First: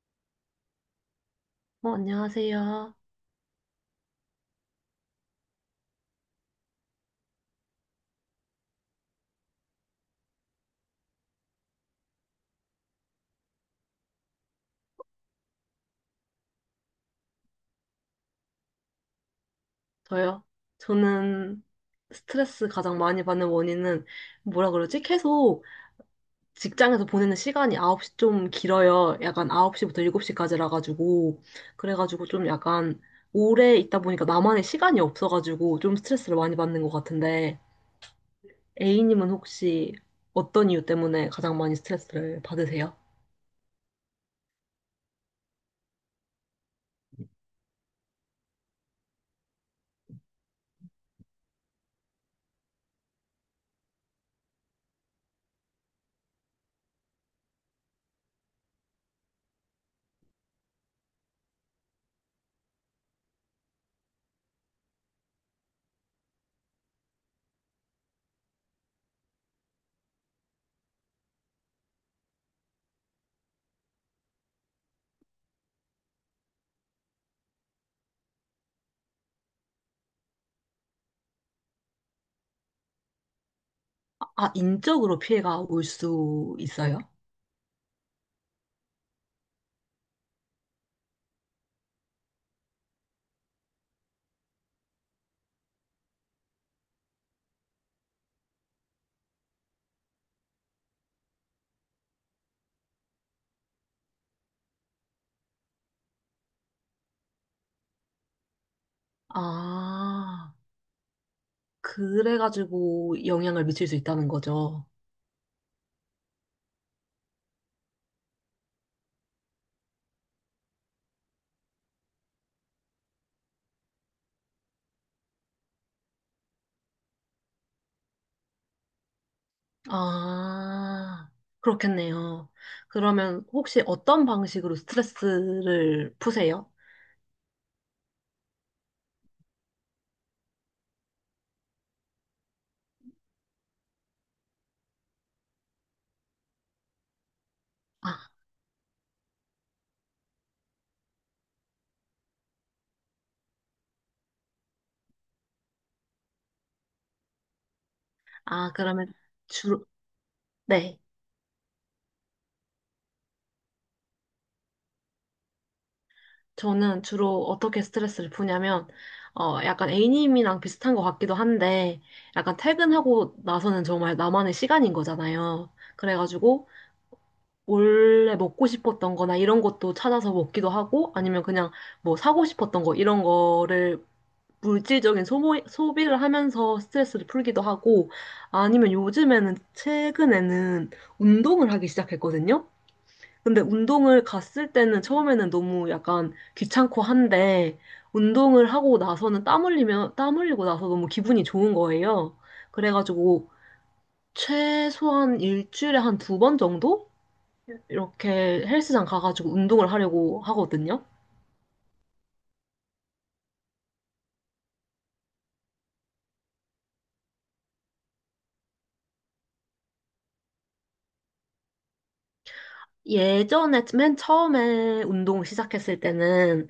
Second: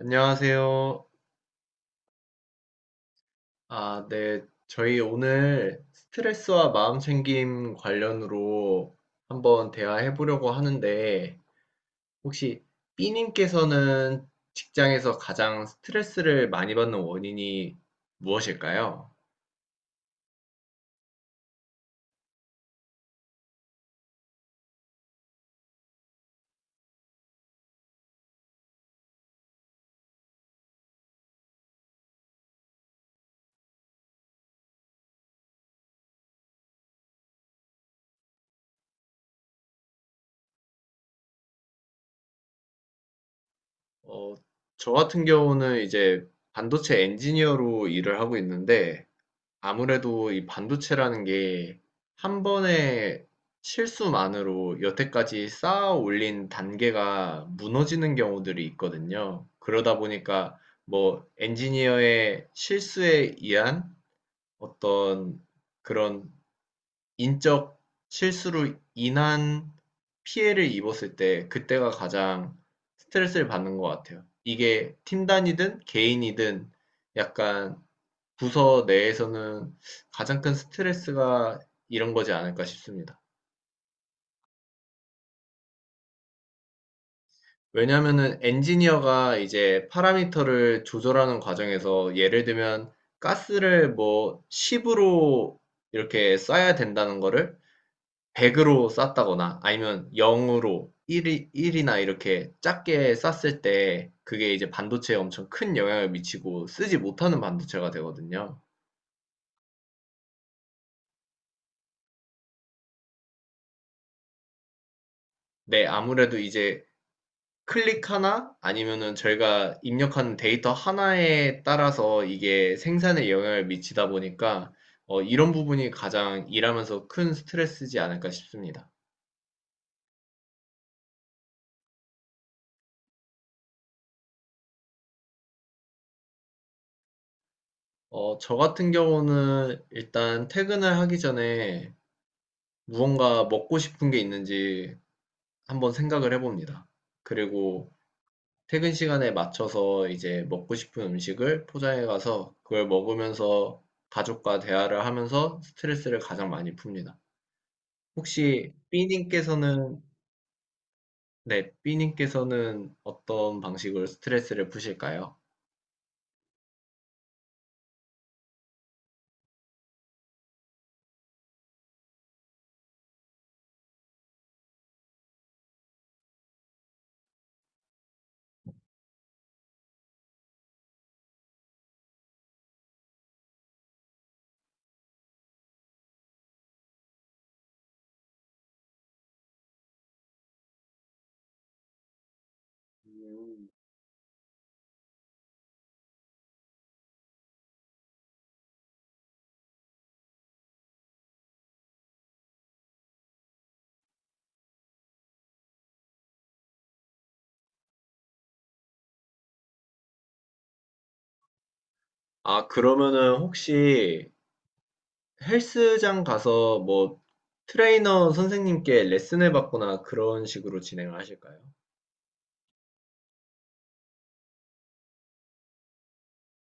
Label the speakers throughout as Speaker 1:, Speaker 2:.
Speaker 1: 안녕하세요.
Speaker 2: 어, 안녕하세요.
Speaker 1: 아, 네. 저희 오늘 스트레스와 마음챙김 관련으로 한번 대화해 보려고 하는데, 혹시 B님께서는 직장에서 가장 스트레스를 많이 받는 원인이 무엇일까요?
Speaker 2: 저요. 저는 스트레스 가장 많이 받는 원인은 뭐라 그러지? 계속 직장에서 보내는 시간이 9시 좀 길어요. 약간 9시부터 7시까지라 가지고 그래가지고 좀 약간 오래 있다 보니까 나만의 시간이 없어 가지고 좀 스트레스를 많이 받는 것 같은데 A님은 혹시 어떤 이유 때문에 가장 많이 스트레스를 받으세요?
Speaker 1: 어, 저 같은 경우는 이제 반도체 엔지니어로 일을 하고 있는데, 아무래도 이 반도체라는 게 한 번의 실수만으로 여태까지 쌓아 올린 단계가 무너지는 경우들이 있거든요. 그러다 보니까 뭐 엔지니어의 실수에 의한 어떤 그런 인적 실수로 인한 피해를 입었을 때 그때가 가장 스트레스를 받는 것 같아요. 이게 팀 단위든 개인이든 약간 부서 내에서는 가장 큰 스트레스가 이런 거지 않을까 싶습니다.
Speaker 2: 아, 인적으로 피해가 올 수 있어요?
Speaker 1: 왜냐하면은 엔지니어가 이제 파라미터를 조절하는 과정에서 예를 들면 가스를 뭐 10으로 이렇게 쏴야 된다는 거를 100으로 쐈다거나 아니면 0으로 1, 1이나 이렇게 작게 쐈을 때 그게 이제 반도체에 엄청 큰 영향을 미치고 쓰지 못하는 반도체가 되거든요.
Speaker 2: 아. 그래가지고 영향을 미칠 수 있다는 거죠.
Speaker 1: 네, 아무래도 이제 클릭 하나 아니면은 저희가 입력한 데이터 하나에 따라서 이게 생산에 영향을 미치다 보니까 이런 부분이 가장 일하면서 큰 스트레스지 않을까 싶습니다.
Speaker 2: 아, 그렇겠네요. 그러면 혹시 어떤 방식으로 스트레스를 푸세요?
Speaker 1: 저 같은 경우는 일단 퇴근을 하기 전에 무언가 먹고 싶은 게 있는지 한번 생각을 해봅니다. 그리고
Speaker 2: 아,
Speaker 1: 퇴근 시간에 맞춰서 이제 먹고 싶은 음식을 포장해 가서 그걸 먹으면서 가족과 대화를 하면서 스트레스를 가장 많이 풉니다.
Speaker 2: 아,
Speaker 1: 혹시
Speaker 2: 그러면 주로,
Speaker 1: B님께서는,
Speaker 2: 네.
Speaker 1: 네, B님께서는 어떤 방식으로 스트레스를 푸실까요?
Speaker 2: 저는 주로 어떻게 스트레스를 푸냐면, 어, 약간 A님이랑 비슷한 것 같기도 한데, 약간 퇴근하고 나서는 정말 나만의 시간인 거잖아요. 그래가지고, 원래 먹고 싶었던 거나 이런 것도 찾아서 먹기도 하고, 아니면 그냥 뭐 사고 싶었던 거, 이런 거를 물질적인 소모, 소비를 하면서 스트레스를 풀기도 하고, 아니면 요즘에는, 최근에는 운동을 하기 시작했거든요? 근데 운동을 갔을 때는 처음에는 너무 약간 귀찮고 한데, 운동을 하고 나서는 땀 흘리면, 땀 흘리고 나서 너무 기분이 좋은 거예요. 그래가지고, 최소한 일주일에 한 두 번 정도? 이렇게 헬스장 가가지고 운동을 하려고 하거든요?
Speaker 1: 아, 그러면은 혹시 헬스장 가서 뭐 트레이너 선생님께 레슨을 받거나 그런 식으로 진행을 하실까요?
Speaker 2: 예전에 맨 처음에 운동 시작했을 때는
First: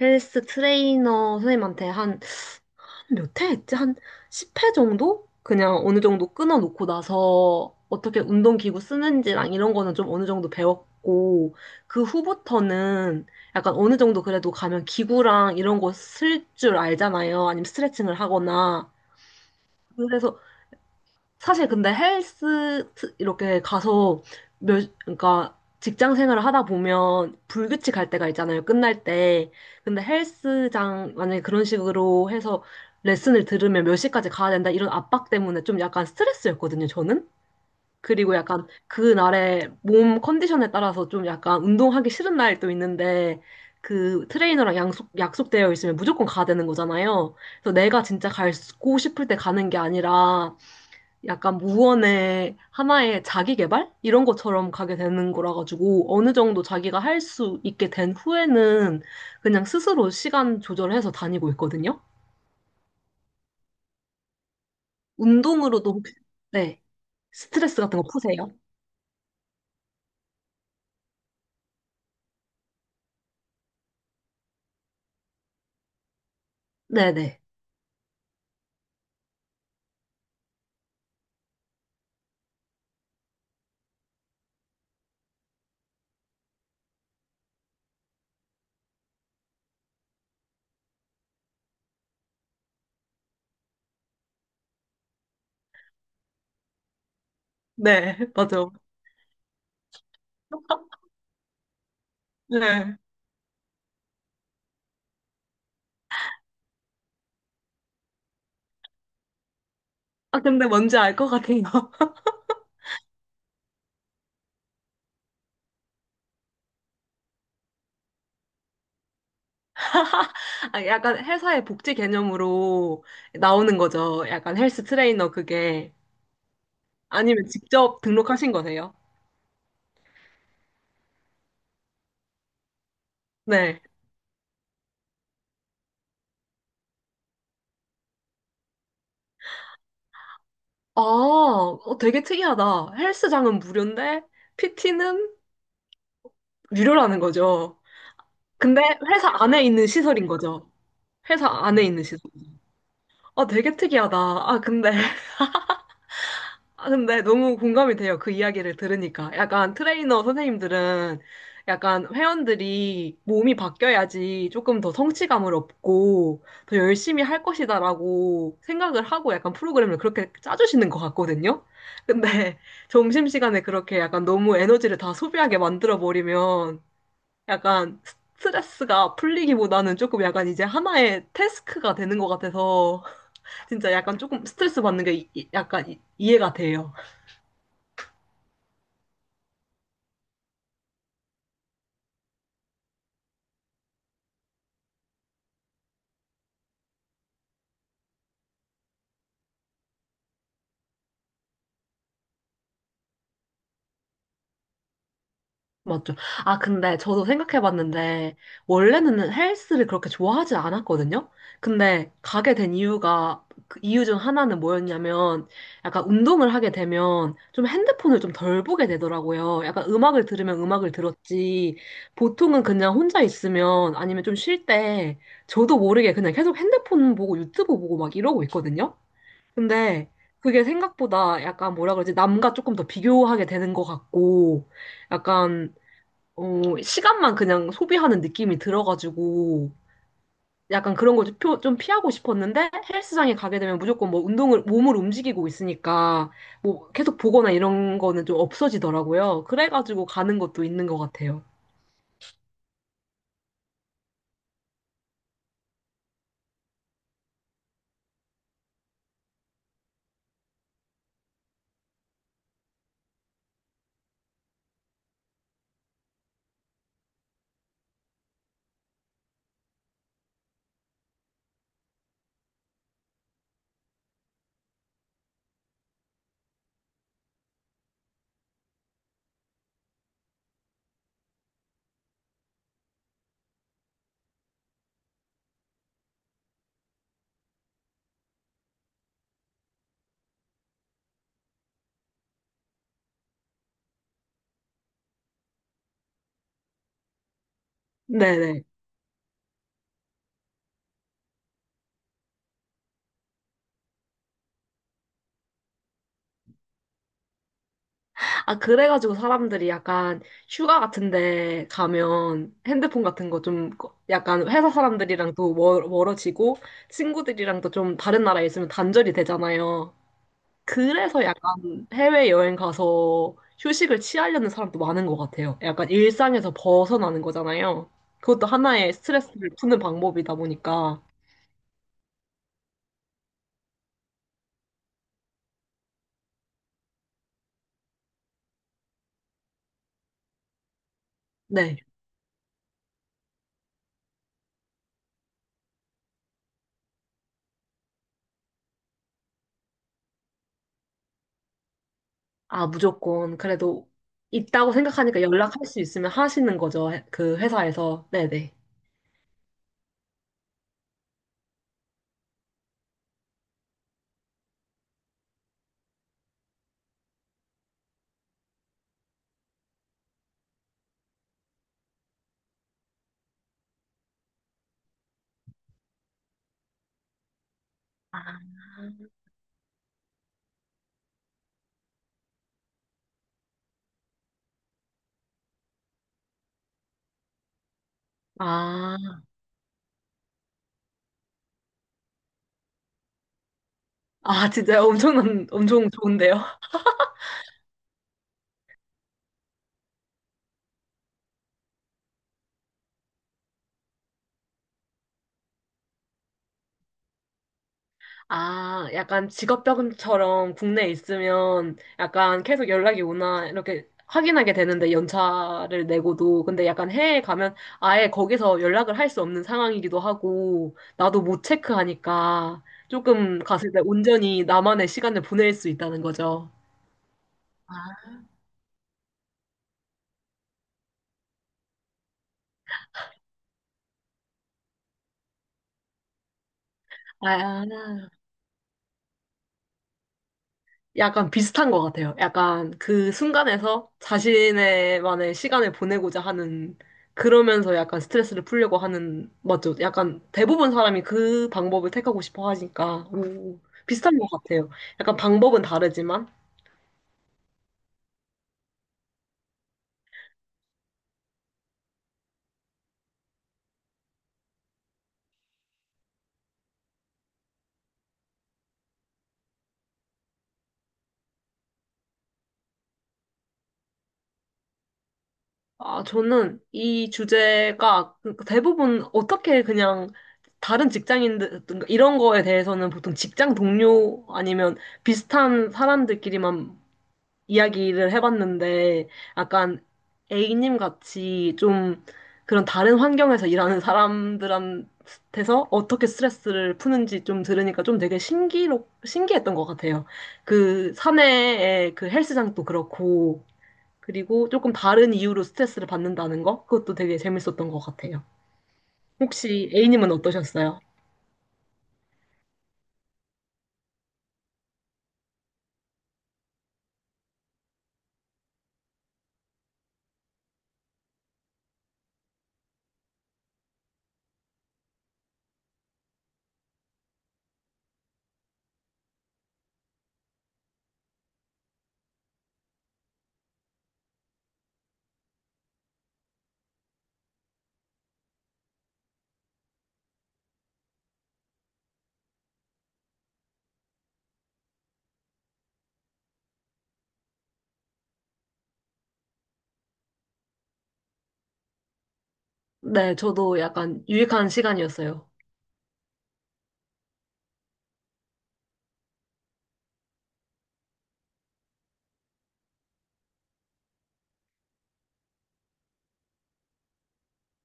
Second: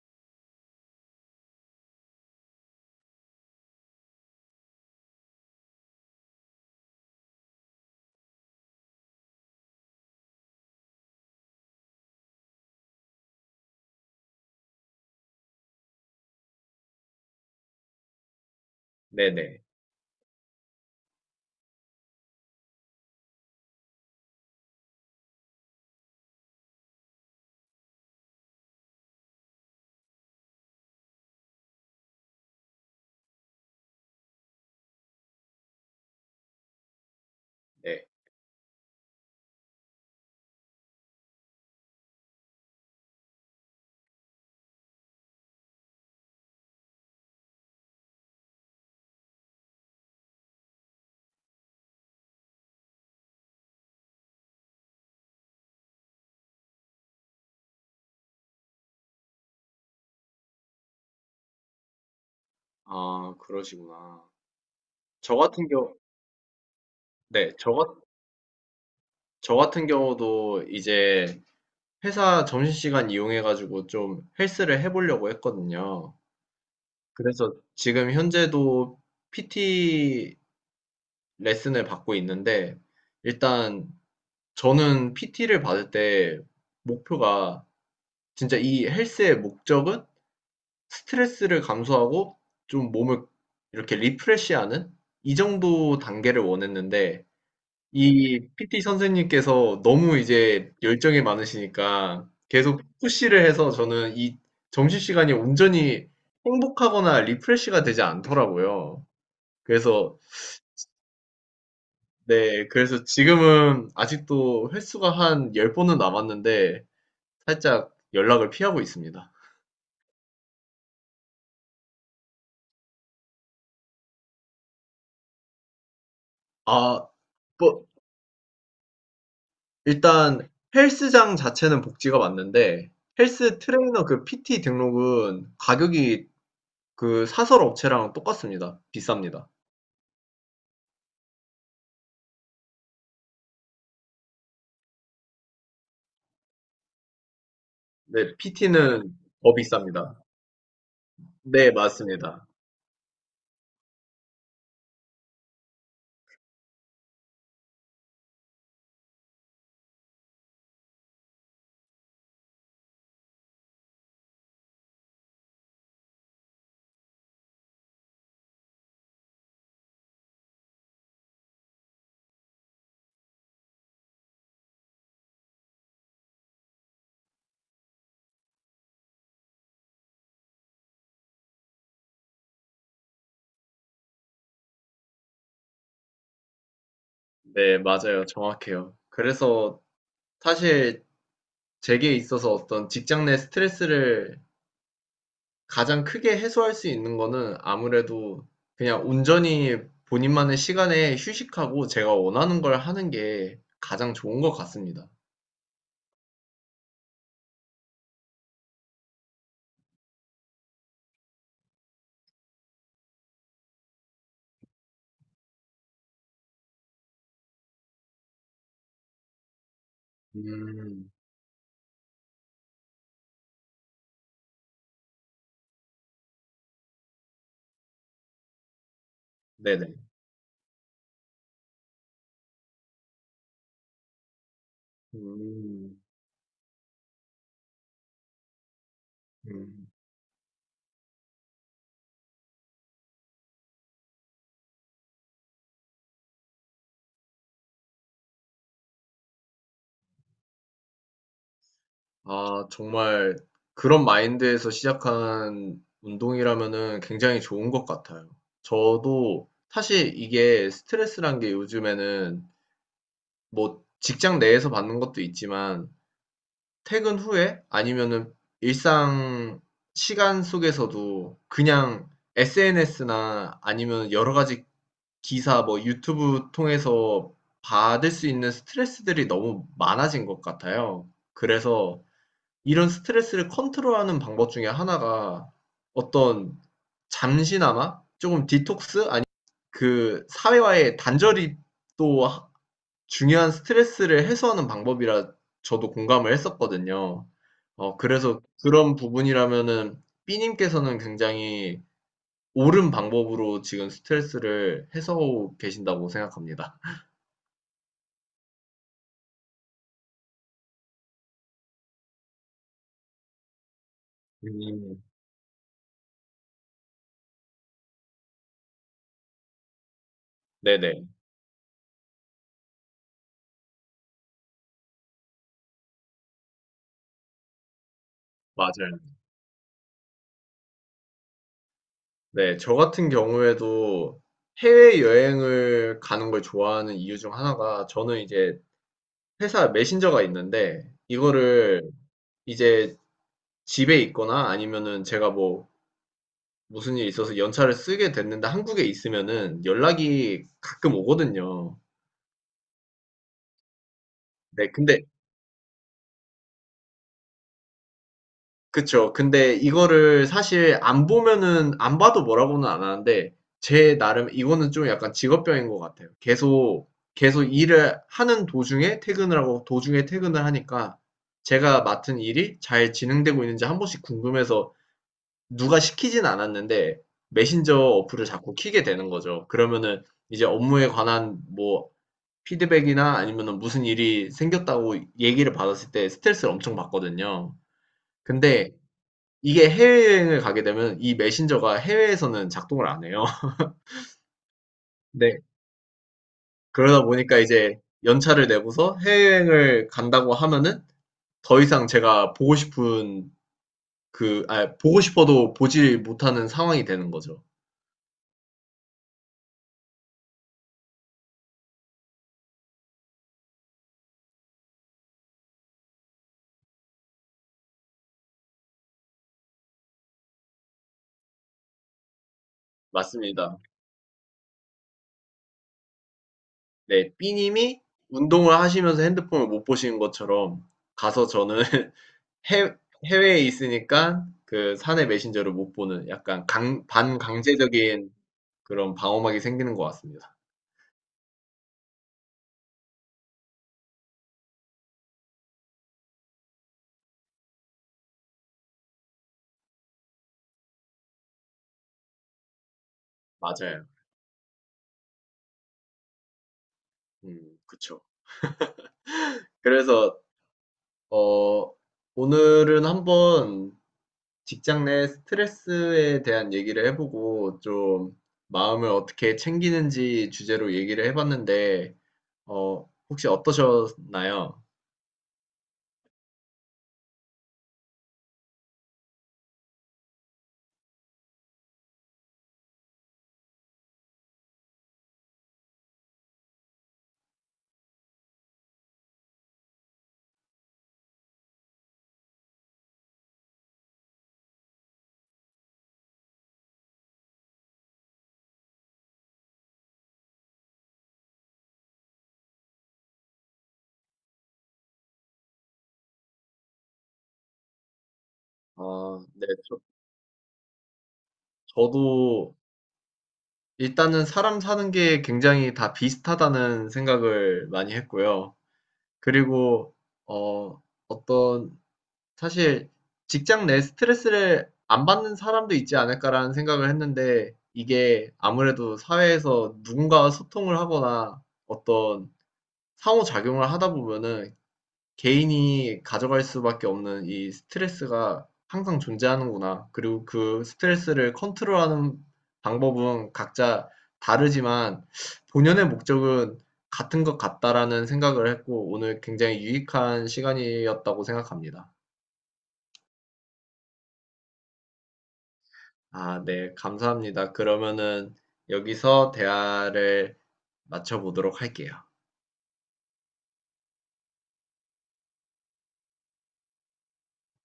Speaker 2: 헬스 트레이너 선생님한테 한 몇 회 했지? 한 10회 정도? 그냥 어느 정도 끊어놓고 나서 어떻게 운동기구 쓰는지랑 이런 거는 좀 어느 정도 배웠고 그 후부터는 약간 어느 정도 그래도 가면 기구랑 이런 거 쓸 줄 알잖아요. 아니면 스트레칭을 하거나.
Speaker 1: 네네,
Speaker 2: 그래서 사실 근데 이렇게 가서 몇, 그러니까 직장 생활을 하다 보면 불규칙할 때가 있잖아요. 끝날 때. 근데 헬스장 만약에 그런 식으로 해서 레슨을 들으면 몇 시까지 가야 된다 이런 압박 때문에 좀 약간 스트레스였거든요, 저는.
Speaker 1: 네.
Speaker 2: 그리고 약간 그날의 몸 컨디션에 따라서 좀 약간 운동하기 싫은 날도 있는데 그 트레이너랑 약속되어 있으면 무조건 가야 되는 거잖아요. 그래서 내가 진짜 가고 싶을 때 가는 게 아니라 약간 무언의 하나의 자기 개발? 이런 것처럼 가게 되는 거라 가지고 어느 정도 자기가 할 수 있게 된 후에는 그냥 스스로 시간 조절해서 다니고 있거든요.
Speaker 1: 아, 그러시구나. 저 같은
Speaker 2: 운동으로도
Speaker 1: 경우,
Speaker 2: 혹시, 네,
Speaker 1: 네,
Speaker 2: 스트레스 같은 거 푸세요?
Speaker 1: 저 같은 경우도 이제 회사 점심시간 이용해가지고 좀 헬스를 해보려고 했거든요.
Speaker 2: 네네.
Speaker 1: 그래서 지금 현재도 PT 레슨을 받고 있는데 일단 저는 PT를 받을 때 목표가 진짜 이 헬스의 목적은 스트레스를 감소하고 좀 몸을 이렇게 리프레시하는 이 정도 단계를 원했는데
Speaker 2: 네,
Speaker 1: 이
Speaker 2: 맞아요.
Speaker 1: PT 선생님께서 너무 이제 열정이 많으시니까 계속
Speaker 2: 네.
Speaker 1: 푸시를 해서 저는 이 점심시간이 온전히 행복하거나 리프레시가 되지 않더라고요. 그래서
Speaker 2: 아, 근데 뭔지 알 것 같아요.
Speaker 1: 네, 그래서 지금은 아직도 횟수가 한 10번은 남았는데 살짝 연락을 피하고 있습니다.
Speaker 2: 아, 약간 회사의 복지 개념으로 나오는 거죠. 약간 헬스 트레이너 그게.
Speaker 1: 아,
Speaker 2: 아니면
Speaker 1: 뭐,
Speaker 2: 직접 등록하신 거세요?
Speaker 1: 일단 헬스장 자체는 복지가 맞는데 헬스
Speaker 2: 네.
Speaker 1: 트레이너 그 PT 등록은 가격이 그 사설 업체랑 똑같습니다. 비쌉니다.
Speaker 2: 아, 어, 되게 특이하다. 헬스장은 무료인데 PT는 유료라는 거죠.
Speaker 1: 네,
Speaker 2: 근데
Speaker 1: PT는
Speaker 2: 회사
Speaker 1: 더
Speaker 2: 안에 있는
Speaker 1: 비쌉니다.
Speaker 2: 시설인 거죠. 회사
Speaker 1: 네,
Speaker 2: 안에 있는 시설.
Speaker 1: 맞습니다.
Speaker 2: 아, 되게 특이하다. 아, 근데 아, 근데 너무 공감이 돼요. 그 이야기를 들으니까. 약간 트레이너 선생님들은 약간 회원들이 몸이 바뀌어야지 조금 더 성취감을 얻고 더 열심히 할 것이다라고 생각을 하고 약간 프로그램을 그렇게 짜주시는 것 같거든요. 근데 점심시간에 그렇게 약간 너무 에너지를 다 소비하게 만들어버리면 약간 스트레스가 풀리기보다는 조금 약간 이제 하나의 태스크가 되는 것 같아서 진짜 약간 조금 스트레스 받는 게 이해가 돼요.
Speaker 1: 네, 맞아요. 정확해요. 그래서 사실 제게 있어서 어떤 직장 내 스트레스를 가장 크게 해소할 수 있는 거는 아무래도 그냥 온전히 본인만의 시간에 휴식하고 제가 원하는 걸 하는 게 가장 좋은 것 같습니다.
Speaker 2: 맞죠. 아, 근데 저도 생각해봤는데, 원래는 헬스를 그렇게 좋아하지 않았거든요? 근데 가게 된 이유가, 그 이유 중 하나는 뭐였냐면, 약간 운동을 하게 되면 좀 핸드폰을 좀 덜 보게 되더라고요. 약간 음악을 들으면 음악을
Speaker 1: 음.
Speaker 2: 들었지, 보통은 그냥 혼자 있으면 아니면 좀 쉴 때, 저도 모르게 그냥 계속 핸드폰 보고 유튜브 보고 막 이러고 있거든요?
Speaker 1: 네네.
Speaker 2: 근데 그게 생각보다 약간 뭐라 그러지, 남과 조금 더 비교하게 되는 것 같고, 약간
Speaker 1: 음.
Speaker 2: 어, 시간만 그냥 소비하는 느낌이 들어가지고
Speaker 1: 음.
Speaker 2: 약간 그런 걸 좀 피하고 싶었는데 헬스장에 가게 되면 무조건 뭐 운동을 몸을 움직이고 있으니까 뭐 계속 보거나 이런 거는 좀 없어지더라고요. 그래가지고 가는 것도 있는 것 같아요.
Speaker 1: 아, 정말 그런 마인드에서 시작한 운동이라면은 굉장히 좋은 것 같아요. 저도 사실 이게 스트레스란 게 요즘에는 뭐 직장 내에서 받는 것도 있지만 퇴근 후에 아니면은 일상 시간 속에서도 그냥 SNS나 아니면 여러 가지 기사 뭐 유튜브 통해서 받을 수 있는 스트레스들이 너무 많아진 것 같아요. 그래서 이런 스트레스를 컨트롤하는 방법 중에 하나가 어떤 잠시나마 조금 디톡스 아니 그 사회와의 단절이 또 중요한 스트레스를 해소하는 방법이라 저도 공감을 했었거든요. 그래서
Speaker 2: 네네.
Speaker 1: 그런 부분이라면은 B 님께서는 굉장히 옳은 방법으로 지금 스트레스를 해소하고 계신다고 생각합니다.
Speaker 2: 아, 그래가지고 사람들이 약간 휴가 같은데 가면 핸드폰 같은 거 좀 약간 회사
Speaker 1: 음.
Speaker 2: 사람들이랑도 멀어지고 친구들이랑도 좀 다른 나라에 있으면 단절이 되잖아요.
Speaker 1: 네네.
Speaker 2: 그래서 약간 해외여행 가서 휴식을 취하려는 사람도 많은 것 같아요. 약간 일상에서 벗어나는 거잖아요. 그것도 하나의
Speaker 1: 맞아요.
Speaker 2: 스트레스를 푸는 방법이다 보니까.
Speaker 1: 네. 저 같은 경우에도 해외여행을 가는 걸 좋아하는 이유 중 하나가 저는 이제 회사 메신저가 있는데
Speaker 2: 네.
Speaker 1: 이거를 이제 집에 있거나 아니면은 제가 뭐 무슨 일이 있어서 연차를 쓰게 됐는데 한국에 있으면은 연락이 가끔 오거든요.
Speaker 2: 아, 무조건. 그래도
Speaker 1: 네,
Speaker 2: 있다고
Speaker 1: 근데
Speaker 2: 생각하니까 연락할 수 있으면 하시는 거죠. 그 회사에서. 네네.
Speaker 1: 그쵸. 근데 이거를 사실 안 보면은 안 봐도 뭐라고는 안 하는데 제 나름 이거는 좀 약간 직업병인 것 같아요. 계속 일을 하는 도중에 퇴근을 하고 도중에 퇴근을 하니까 제가 맡은 일이 잘 진행되고 있는지 한 번씩 궁금해서 누가 시키진 않았는데 메신저 어플을
Speaker 2: 아,
Speaker 1: 자꾸 켜게 되는 거죠. 그러면은 이제 업무에 관한 뭐 피드백이나 아니면은 무슨 일이 생겼다고 얘기를 받았을 때 스트레스를 엄청 받거든요. 근데
Speaker 2: 아,
Speaker 1: 이게 해외여행을 가게 되면 이 메신저가 해외에서는 작동을 안 해요.
Speaker 2: 아, 진짜
Speaker 1: 네.
Speaker 2: 엄청난, 엄청 좋은데요?
Speaker 1: 그러다 보니까 이제 연차를 내고서 해외여행을 간다고 하면은 더 이상 제가 보고 싶은 보고 싶어도 보지 못하는 상황이 되는 거죠.
Speaker 2: 아, 약간 직업병처럼 국내에 있으면 약간 계속 연락이 오나 이렇게 확인하게 되는데 연차를 내고도 근데 약간 해외에 가면 아예 거기서 연락을 할 수 없는 상황이기도 하고 나도 못 체크하니까 조금
Speaker 1: 맞습니다.
Speaker 2: 갔을 때 온전히 나만의 시간을 보낼 수 있다는 거죠.
Speaker 1: 네. B님이 운동을 하시면서 핸드폰을 못 보시는 것처럼 가서 저는 해 해외에 있으니까 그 사내 메신저를 못 보는 약간 강
Speaker 2: 아,
Speaker 1: 반강제적인 그런 방어막이 생기는 것 같습니다.
Speaker 2: 약간 비슷한 것 같아요. 약간 그 순간에서 자신의만의 시간을 보내고자 하는, 그러면서 약간 스트레스를 풀려고 하는, 맞죠? 약간 대부분 사람이 그 방법을 택하고 싶어 하니까, 오,
Speaker 1: 맞아요.
Speaker 2: 비슷한 것 같아요. 약간 방법은 다르지만,
Speaker 1: 그쵸. 그래서, 어, 오늘은 한번 직장 내 스트레스에 대한 얘기를 해보고 좀 마음을 어떻게 챙기는지 주제로 얘기를 해봤는데, 혹시 어떠셨나요?
Speaker 2: 아, 저는 이 주제가 그 대부분 어떻게 그냥 다른 직장인들, 이런 거에 대해서는 보통 직장 동료 아니면 비슷한 사람들끼리만 이야기를 해봤는데 약간 A님 같이 좀 그런 다른 환경에서 일하는 사람들한테서 어떻게 스트레스를 푸는지 좀 들으니까 좀 되게 신기했던 것 같아요. 그 사내의 그 헬스장도 그렇고 그리고 조금 다른 이유로 스트레스를 받는다는 거 그것도 되게 재밌었던 것 같아요.
Speaker 1: 아, 네.
Speaker 2: 혹시
Speaker 1: 저,
Speaker 2: A님은 어떠셨어요?
Speaker 1: 저도 일단은 사람 사는 게 굉장히 다 비슷하다는 생각을 많이 했고요. 그리고 어 어떤 사실 직장 내 스트레스를 안 받는 사람도 있지 않을까라는 생각을 했는데 이게 아무래도 사회에서 누군가와 소통을 하거나 어떤 상호작용을 하다 보면은 개인이 가져갈 수밖에 없는 이 스트레스가 항상 존재하는구나. 그리고 그 스트레스를 컨트롤하는 방법은 각자 다르지만 본연의 목적은 같은 것 같다라는 생각을 했고 오늘 굉장히 유익한 시간이었다고 생각합니다.
Speaker 2: 네, 저도 약간 유익한 시간이었어요.
Speaker 1: 아, 네, 감사합니다. 그러면은 여기서 대화를 마쳐보도록 할게요.